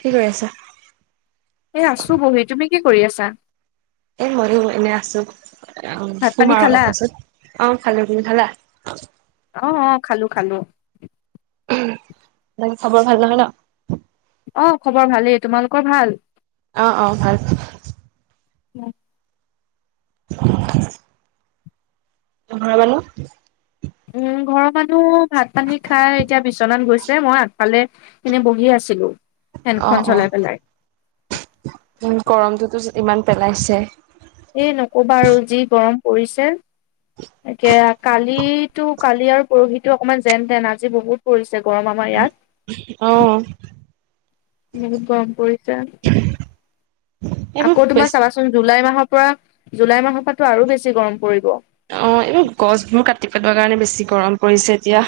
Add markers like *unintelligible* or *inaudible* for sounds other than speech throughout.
কি কৰি আছা। এ আছো বহি তুমি কি কৰি আছা। এ সৰু এনে আছো। অ ভাত পানী শুম আৰু খালা অলপ পিছত অ খালে তুমি খালা অ। অ অ খালো খালো। উ তাকে খাবৰ ভাল নহয় ন। অ খবৰ ভালেই তোমালোকৰ ভাল। অ অ ভাল। *unintelligible* ঘৰৰ মানুহ। উম ঘৰৰ মানুহ ভাত পানী খাই এতিয়া বিচনাত গৈছে মই আগফালে। এনে বহি আছিলো। অ ফেনখন অ চলাই পেলাই উ গৰমটোতো ইমান পেলাইছে। এই নকবা আৰু যি গৰম পৰিছে। তাকে কালিটো কালি আৰু পৰহিতো অকনমান যেন তেন আজি বহুত। পৰিছে গৰম আমাৰ অ ইয়াত বহুত গৰম পৰিছে। এইবোৰ আকৌ তোমাৰ বেছ চাবাচোন জুলাই মাহৰ পৰা জুলাই মাহৰ পৰাতো আৰু বেছি গৰম পৰিব। অ এইবোৰ গছবোৰ কাটি পেলোৱাৰ কাৰণে বেছি গৰম পৰিছে এতিয়া।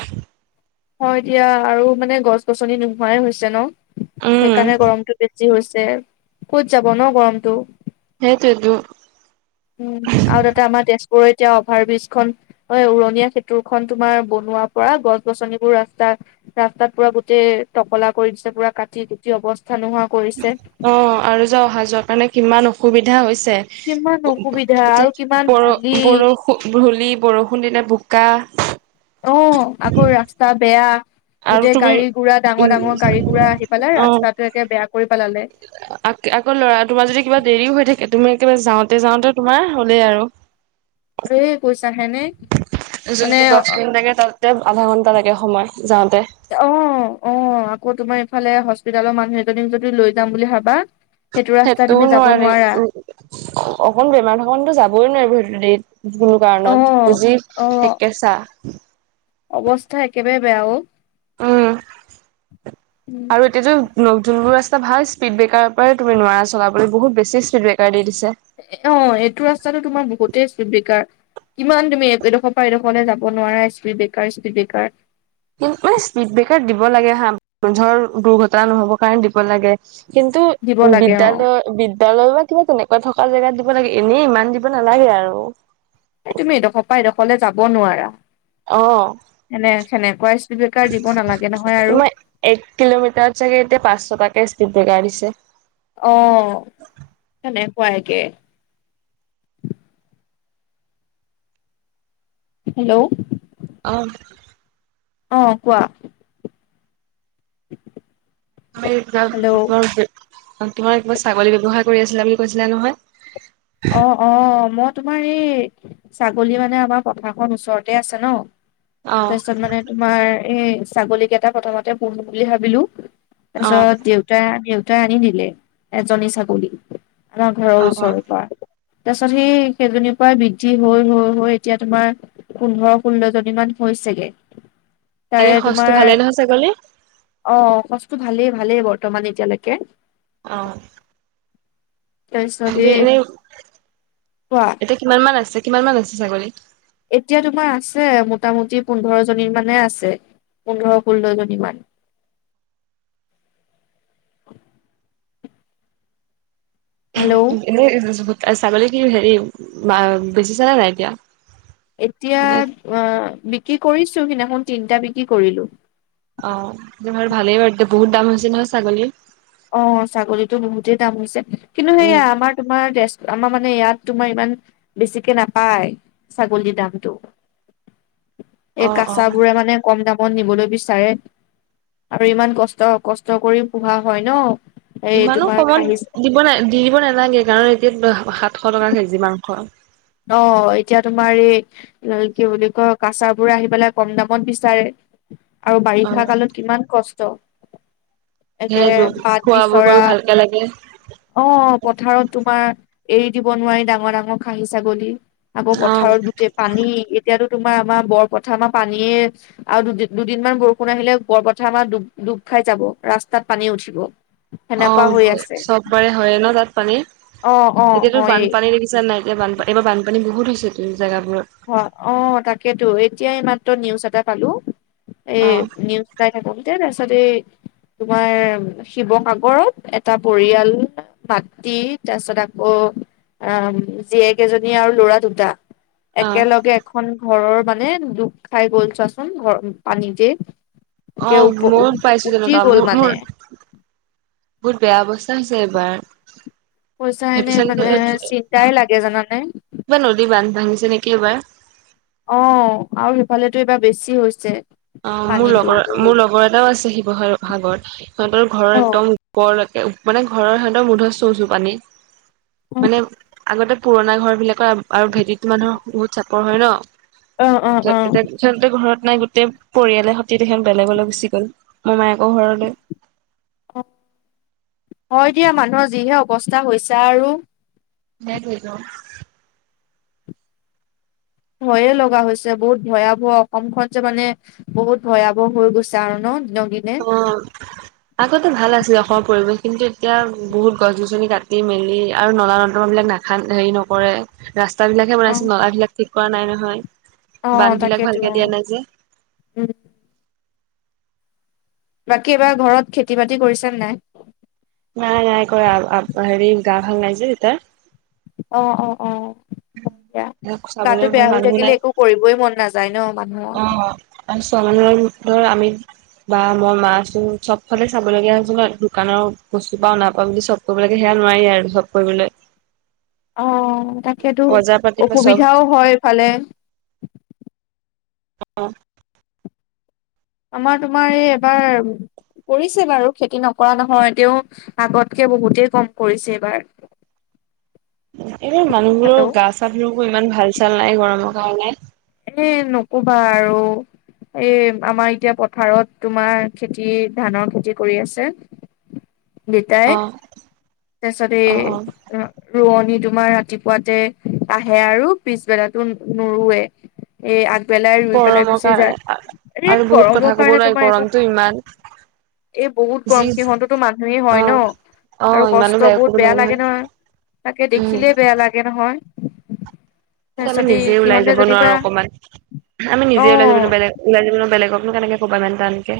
হয় এতিয়া আৰু মানে গছ গছনি নোহোৱাই হৈছে ন উম সেইকাৰণে গৰমটো বেছি। যি হৈছে ক'ত যাব ন গৰমটো। সেইটোয়েতো। উম আৰু তাতে আমাৰ তেজপুৰৰ এতিয়া অভাৰ ব্ৰীজ খন অ উৰণীয়া সেতুৰ খন তোমাৰ বনোৱাৰ পৰা গছ -গছনিবোৰ ৰাস্তা ৰাস্তাত পুৰা গোটেই টকলা কৰি দিছে পুৰা কাটি কুটি অৱস্থা নোহোৱা কৰিছে। অ আৰু যাওঁ অহা যোৱা কাৰণে কিমান অসুবিধা হৈছে। কিমান অসুবিধা আৰু এতিয়া কিমান বৰ ধূলি বৰষুণ ধূলি বৰষুণ দিলে বোকা। অ আকৌ ৰাস্তা বেয়া। আৰু গোটেই তুমি গাড়ী গুড়া ডাঙৰ উম ডাঙৰ গাড়ী গুৰা আহি পেলাই অ ৰাস্তাটো একে বেয়া কৰি পেলালে। আকৌ ল'ৰা তোমাৰ যদি কিবা দেৰিও হৈ থাকে তুমি একেবাৰে যাওঁতে যাওঁতে তোমাৰ হ'লেই আৰু। ধেই কৈছাহে নে। যোনটো দহ মিনিট লাগে তাতে আধা ঘন্টা লাগে সময় যাওঁতে। অ অ আকৌ তোমাৰ ইফালে হস্পিতেলৰ মানুহ এজনীক যদি লৈ যাম বুলি ভাবা। সেইটো ৰাস্তাই তুমি যাব নোৱাৰা। অকমান বেমাৰ থকতো যাবই নোৱাৰিব সেইটো দেইত। ভুল কাৰণত অ', বুজি অ', ঠেকেছা। অৱস্থা একেবাৰে বেয়া অ, উম ত এতিয়াতো নখ যোনবোৰ ৰাস্তা ভাল স্পীড ব্ৰেকাৰ পৰাই তুমি নোৱাৰা চলাবলে বহুত বেছি স্পীড ব্ৰেকাৰ দি দিছে এ অ এইটো ৰাস্তাটো তোমাৰ বহুতেই স্পীড ব্ৰেকাৰ কিমান তুমি এডোখৰ পৰা এডোখৰলে যাব নোৱাৰা স্পীড ব্ৰেকাৰ স্পীড ব্ৰেকাৰ কিন্তু স্পীড ব্ৰেকাৰ দিব লাগে হা ধৰ দুৰ্ঘটনা নহ'বৰ কাৰণে দিব লাগে কিন্তু দিব লাগে অ', বিদ্যালয় বিদ্যালয় বা কিবা তেনেকুৱা থকা জেগাত দিব লাগে এনেই ইমান দিব নালাগে আৰু এ তুমি এড'খ পৰা এডখৰলে যাব নোৱাৰা অ সেনে সেনেকুৱা স্পীড ব্ৰেকাৰ দিব নালাগে নহয় আৰু তোমাৰ এক কিলোমিটাৰত চাগে এতিয়া পাঁচ, ছটাকে স্পীড ব্ৰেকাৰ দিছে অ সনেকুৱা একে হেল্ল' অ অ কোৱা তোমাৰ হেল্ল' কিবা ছাগলী ব্যৱসায় কৰি আছিলা বুলি কৈছিলা নহয় অ অ মই তোমাৰ এই ছাগলী মানে আমাৰ পথাৰখন ওচৰতে আছে ন অ তাৰপিছত মানে তোমাৰ এই ছাগলী কেইটা প্ৰথমতে পুহিম বুলি ভাবিলো অ তাৰপিছত দেউতা দেউতাই আনি দিলে এজনী ছাগলী আমা ঘৰৰ অ অ ওচৰৰ পৰা তাৰপিছত সেই কেইজনীৰ পৰাই বৃদ্ধি হৈ হৈ হৈ এতিয়া তোমাৰ পোন্ধৰ, ষোল্ল জনীমান হৈছেগে এনে তাৰে সচটো তোমাৰ ভালেই নহয় ছাগলী অ সচটো ভালেই ভালেই বৰ্তমান এতিয়ালৈকে অ তাৰপিছত এই এনে কোৱা এতিয়া কিমান মান আছে, কিমান মান আছে ছাগলী এতিয়া তোমাৰ আছে মোটামুটি পোন্ধৰ জনী মানে আছে পোন্ধৰ, ষোল্লজনী মান হেল্ল' এনেই ছাগলী কি হেৰি মা বেছিচানে নাই এতিয়া এতিয়া মানে অ বিক্ৰী কৰিছো সিইনাখন তিনটা বিক্ৰী কৰিলোঁ অ তোমাৰ ভালেই বাৰু দে বহুত দাম হৈছে নহয় ছাগলী অ ছাগলীতো বহুতেই দাম হৈছে কিন্তু উম, সেইয়া আমাৰ তোমাৰ আমাৰ মানে ইয়াত তোমাৰ ইমান বেছিকে নাপায় ছাগলীৰ দামতটো এ অ' অ' কাছাবোৰে মানে কম দামত নিবলৈ বিচাৰে আৰু ইমান কষ্ট কষ্ট কৰি পোহা হয় ন এই ইমানো তোমাৰ কমত খাহী দিব না দি দিব নালাগে কাৰণ এতিয়া সাতশ টকা কেজি মাংস অ এতিয়া তোমাৰ এই কি বুলি কয় কাছাৰ বোৰে আহি পেলাই কম দামত বিচাৰে আৰু বাৰিষা অ' কালত কিমান কষ্ট তাকে সেইটো পাত খোৱা বোৱা বিচৰা কৰি ভালকে লাগে। অ পথাৰত তোমাৰ এৰি দিব নোৱাৰি ডাঙৰ ডাঙৰ খাহী ছাগলী আকৌ অ' পথাৰত গোটেই পানী এতিয়াতো তোমাৰ আমাৰ বৰপথাৰ আমাৰ পানীয়ে আৰু দুদিন দুদিনমান বৰষুণ আহিলে ওপৰপথাৰ আমাৰ ডু ডুব খাই যাব ৰাস্তাত পানী উঠিব। অ সেনেকুৱা হৈ আছে চব বাৰে হয়ে ন তাত পানী অ অ এতিয়াতো হয়েই বানপানী দেখিছা নাই? এই বানপানী এইবাৰ বানপানী বহুত হৈছে জেগাবোৰত। হয় অ তাকেতো এতিয়া ই মাত্ৰ নিউজ এটা পালো এই অ' নিউজ। যাই থাকতে তেছতে। তোমাৰ শিৱসাগৰত এটা পৰিয়াল। মাতৃ তাৰপিছত আকৌ আ জীয়েক এজনী আৰু ল'ৰা দুটা। অ' একেলগে এখন ঘৰৰ মানে দুপ খাই গ'ল চোৱাচোন ঘৰ পানীতে। অ একে উপ ময় পাইছো উটি তেনেকুৱা গ'ল মোৰ মানে মোৰ। বহুত বেয়া অৱস্থা হৈছে এইবাৰ। পইচাই সেইটো নাই মানে চাগে চিন্তাই লাগে জানানে। এইবাৰ নদী বান্ধ ভাঙিছে নেকি এইবাৰ। অ আৰু সিফালেতো এইবাৰ বেছি হৈছে। অ মোৰ পানীতো লগৰ বহুত মোৰ লগৰ এটাও আছে শিৱসাগৰ ভাগত। সিহঁতৰ ঘৰৰ অ একদম ওপৰলৈকে মানে ঘৰৰ সিহঁতৰ মুধচ চোচো পানী।। মানে অ আগতে পুৰণা ঘৰ বিলাকৰ আৰু ভেটিত মানুহৰ বহুত চাপৰ হয় অ ন। য'ত ঘৰত নাই গোটেই। পৰিয়ালৰ সৈতে তেহত বেলেগলৈ গুচি গ'ল মমায়েকৰ ঘৰলে। অ হয় দিয়া মানুহৰ যিহে অৱস্থা হৈছে আৰু। সেইটোৱেতো। ভয়ে লগা হৈছে বহুত ভয়াৱহ অসমখন যে মানে। বহুত ভয়াৱহ হৈ গৈছে আৰু ন দিনক দিনে। অ'। আগতে ভাল আছিল অসমৰ পৰিৱেশ কিন্তু এতিয়া বহুত গছ গছনি কাটি মেলি আৰু নলা নদমা বিলাক নাথে। হেৰি নকৰে ৰাস্তা বিলাকহে অ বনাইছে নলাাবিলাক ঠিক কৰা নাই নহয়। অ বান্ধ বিলাক তাকেইতো ভালকে অ দিয়া নাই যে উম। বাকী এবাৰ ঘৰত খেতি বাতি কৰিছে নে নাই। নাই নাই কৰা হেৰি গা ভাল নাই যে এই তাৰ। অ অ অ। চাবলৈ গাটো বেয়া হৈ মানুহো থাকিলে নাই একো কৰিবই মন নাযায় ন মানুহৰ। অ আৰু চন উতৰ আমি। বা মই মা আছো চব ফালে চাবলগীয়া হৈছিল ন দোকানৰ বস্তু পাও নাপাওঁ বুলি চব। কৰিব লাগে সেয়া নোৱাৰি আৰু চব কৰিবলৈ। অ তাকেতো বজাৰ পাতিৰ পৰা চব অসুবিধাও হয় এইফালে। অ। আমাৰ তোমাৰ এই এবাৰ। কৰিছে বাৰু খেতি নকৰা নহয় তেওঁ আগতকে বহুতেই কম কৰিছে এইবাৰ। *unintelligible* এনে মানুহবোৰৰ হেল্ল' গা চা ধুলো ইমান ভাল চাল নাই গৰমৰ কাৰণে। এ নকবা আৰু। এই আমাৰ এতিয়া পথাৰত তোমাৰ খেতি ধানৰ খেতি কৰি আছে। দেতাই অ তাৰপিছত অ অ এই। ৰোৱনী তোমাৰ ৰাতিপুৱাতে আহে আৰু পিছবেলাটো নুৰুৱে। এ আগবেলাই ৰুই পেলাই গৰমৰ গুচি কাৰণে যায়। এ আৰু বহুত কথা গৰমৰ ক'ব কাৰণে নোৱাৰি তোমাৰ একো। গৰমটো ইমান। এই বহুত যি গৰম সিহঁততো মানুহেই অ হয় ন অ আৰু ইমানো কষ্ট ক'ব বহুত বেয়া নোৱাৰি লাগে নহয়। তাকে উম দেখিলেই বেয়া লাগে নহয়। আমি তাৰপিছতে নিজে ওলাই সিহঁতে যাব যেনিবা নোৱাৰো অকমান আমি অ নিজে ওলাই যাব নোৱাৰি ওলাই যাব বেলেগকনো কেনেকে কবা ইমান টানকে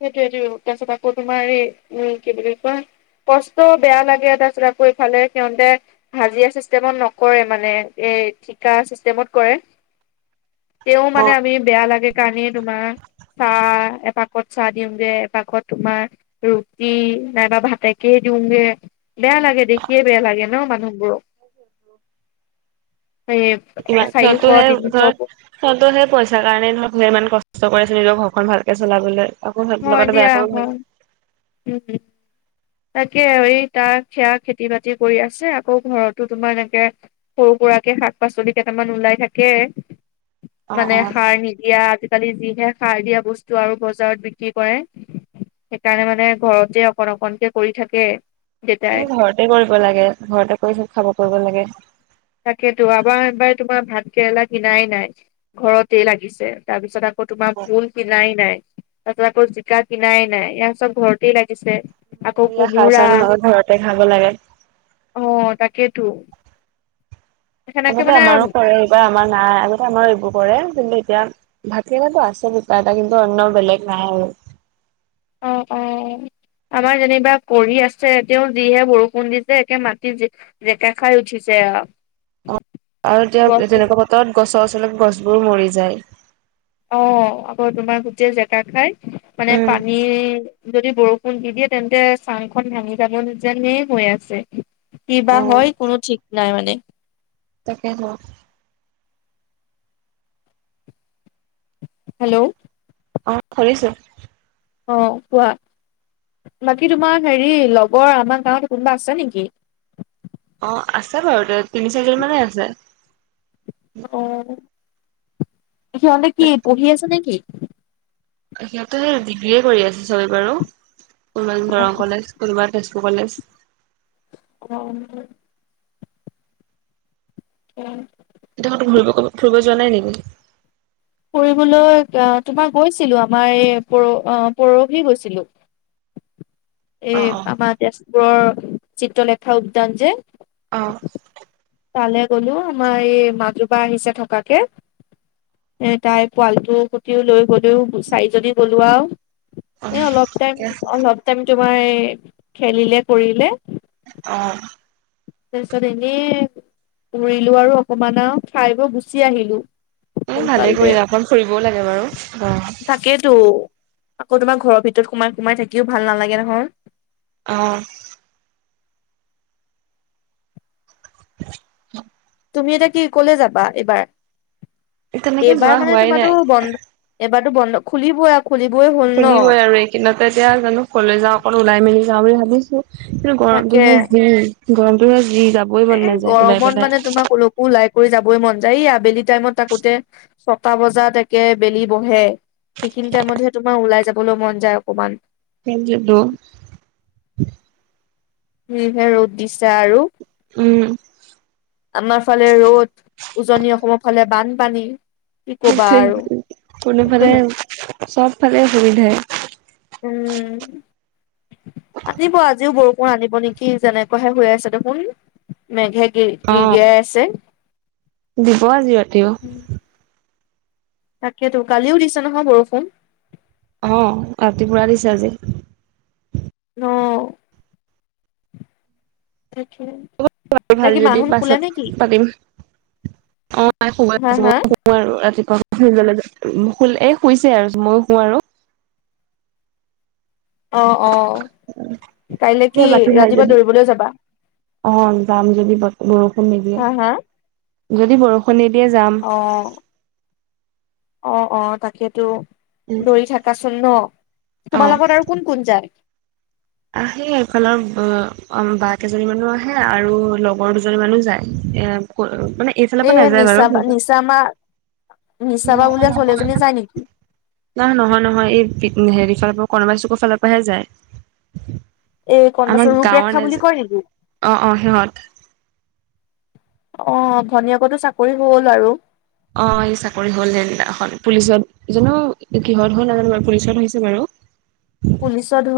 সেইটোৱেইটো তাৰপিছত আকৌ তোমাৰ এই উম কি বুলি কয়। কষ্ট বেয়া লাগে এটা চ কৰি ফালে সিহঁতে হাজিৰা চিষ্টেমত নকৰে মানে এই ঠিকা চিষ্টেমত কৰে। তেওঁ অ মানে আমি বেয়া লাগে কাৰণে তোমাৰ চাহ এপাক পাকত চাহ দিওঁগে পাকত তোমাৰ ৰুটি নাইবা ভাতেকেই দিওগে। বেয়া লাগে দেখিয়ে বেয়া লাগে ন মানুহবোৰক। এই এ চাৰিশ -তিনিশ। তহতো সেই পইচাৰ কাৰণেই ধৰক ইমান কষ্ট নিজৰ ঘৰখন ভালকে চলাবলৈ। আকৌ হাতে হয় লগাটো দিয়া বেয় কৰো। হয় উম উম। তাকে এই তাক সেয়া খেতি বাতি কৰি আছে আকৌ ঘৰতো তোমাৰ এনেকে। সৰু সুৰাকে শাক-পাচলি কেইটামান ওলাই থাকে, অ অ মানে সাৰ নি দিয়া আজিকালি যিহে সাৰ দিয়া বস্তু আৰু বজাৰত বিক্ৰী কৰে। সেইকাৰণে মানে ঘৰতে অকণ অকনকে কৰি থাকে। দেউতাই এ ঘৰতে কৰিব লাগে ঘৰতে কৰি চব খাব কৰিব লাগে। তাকেতো যোৱাবাৰ তোমাৰ ভাত কেৰেলা কিনাই নাই ঘৰতেই লাগিছে। তাৰপিছত আকৌ তোমাৰ ভুল কিনাই নাই। তাৰপিচত আকৌ জিকা কিনাই নাই এয়া চব ঘৰতেই লাগিছে। আকৌ বিয়া খাৰ কোমোৰা চাৰ নোহোৱাকৈ ঘৰতে খাব লাগে। অ তাকেইতো। সেনেকে আগতে মানে আমাৰো কৰে এইবাৰ আমাৰ নাই আগতে আমাৰো এইবোৰ কৰে কিন্তু এতিয়া ভাতকেৰেলাটো আছে দুটা এটা কিন্তু অন্য বেলেগ নাই আৰু। অ পাই। আমাৰ যেনিবা কৰি আছে তেওঁ যিহে বৰষুণ দিছে একে মাটি য যেকা খাই উঠিছে আ। অ তেনেকুৱা বতৰত গছৰ ওচলক গছ বোৰ মৰি যায়। অ আকৌ তোমাৰ গোটেই জেকা খাই মানে উম পানীৰ। যদি বৰষুণ দি দিয়ে তেন্তে চাংখন ভাঙি যাব যেনে হৈ আছে। কি অ বা হয় কোনো ঠিক নাই মানে। তাকে ক। হেল্ল'। অ শুনিছোঁ। অ কোৱা, বাকী তোমাৰ হেৰি লগৰ আমাৰ গাঁৱত কোনোবা আছে নেকি। অ আছে বাৰু তে তিনি চাৰিজন মানে আছে। অ, সিহঁতে কি পঢ়ি আছে নে কি। সিহঁতে সেই ডিগ্ৰীয়ে কৰি আছে চবেই বাৰু, কোনোবা অ দৰং কলেজ, কোনোবা তেজপুৰ কলেজ। হেল্ল। উম। গোটেই খন ফুৰিব গ'ল ফুৰিব যোৱা নাই নেকি। ফুৰিবলৈ যাওঁ তোমাৰ গৈছিলো আমাৰ এই পৰ পৰহি গৈছিলো। অ এই অ আমাৰ তেজপুৰৰ চিত্ৰলেখা উদ্যান যে। অ। তালে গ'লো আমাৰ এই মাজুবা আহিছে থকাকে। এ তাই পোৱালিটো কুটিও লৈ গলো চাৰিজনী গলো আৰু। অ এ অলপ ঠিকে টাইম, আছে অলপ টাইম তোমাৰ খেলিলে কৰিলে। অঁ। তাৰপিছত এনেই, ঘূৰিলো আৰু অকমান আৰু খাই বই গুচি আহিলো। এ ভালে সোনকালতে। কৰিলা অকমান ফুৰিবও লাগে বাৰু, অ। থাকেইতো, আকৌ তোমাৰ ঘৰৰ ভিতৰত সোমাই সোমাই থাকিও ভাল নালাগে নহয়। অঁ। তুমি এতিয়া কি কলে যাবা এইবাৰ, তেনেকে যোৱা এইবাৰ মানে হোৱাই নাই। তোমাৰো বন্ধ এইবাৰতো বন্ধ খুলিবই আ খুলিবই হ'ল। ন। শুলিবই আৰু এইকেইদিনতে এতিয়া জানো কলৈ যাওঁ অক ওলাই মেলি যাওঁ বুলি ভাবিছো। কিন্তু তাকে। গৰমটো যি গৰমটো যি যা এ গৰমত মানে তোমাক কলকো ওলাই কৰি যাবই মন যায় এই আবেলি টাইমত থাকোতে। ছটা বজাত একে বেলি বহে। সেইখিনি টাইমতহে তোমাৰ ওলাই যাবলৈ মন যায় অকণমান। হেঞ্জিত্তো। যি হে ৰ'দ দিছে আৰু। উম। আমাৰ ছোৱালীয়ে ৰ'দ উজনি অসমৰ অসমৰ ফালে বানপানী। কি ক'বা আৰু কোনোফালে উম চবফালে অসুবিধাই। উম। আনিব আজিও বৰষুণ আনিব নেকি যেনেকুৱাহে শু আছে দেখোন। মেঘে গিৰ্ অ'। গিৰগিৰাই আছে। দিব আজি ৰত দিব। তাকেতো কালিও দিছে নহয় বৰষুণ। অ ৰাতিপুৱা দিছে আজি। অ। দেখি। ভাল যদি পাছত পাতিম অ শ হা হা আৰু ৰাতিপুৱা এই শুইছে আৰু মইো শো আৰু হী। অ অ কাইলৈ কি বাকী ভাই ৰাতিপুৱা যদি দৌৰিবলৈ যাবা। অ যাম যদি বৰষুণ নিদিয়ে হা হা যদি বৰষুণ নিদিয়ে যাম। অঁ। অ অ তাকেতো দৌৰি থাকাচোন ন অ তোমাৰ লগত আৰু কোন কোন যায়। আহে এইফালৰ বা কেইজনী মানো আহে আৰু লগৰ দুজনী মানো যায় এ। মানে এইফালৰ পৰা নাযায় বাৰু। যম আ আমাৰ নিচা বা বোলে কলেজ লৈ যাই নেকী। ইমন নহয় নহয় এই হেৰি ফালৰ পৰা কণবা চুকৰ ফালৰ পৰাহে যায়। এই আমাৰ কনবাছৰ গাঁৱৰ ৰূপৰেখা বুলি নাযায় কয় নেকি। অ অ সিহঁত অ ভনীয়েকৰ তো চাকৰি হ'ল আৰু। অ এই চাকৰি হল হেন পুলিচত জানো কিহত হ'ল নাজানো পুলিচত হৈছে বাৰু। পুলিচত ধত।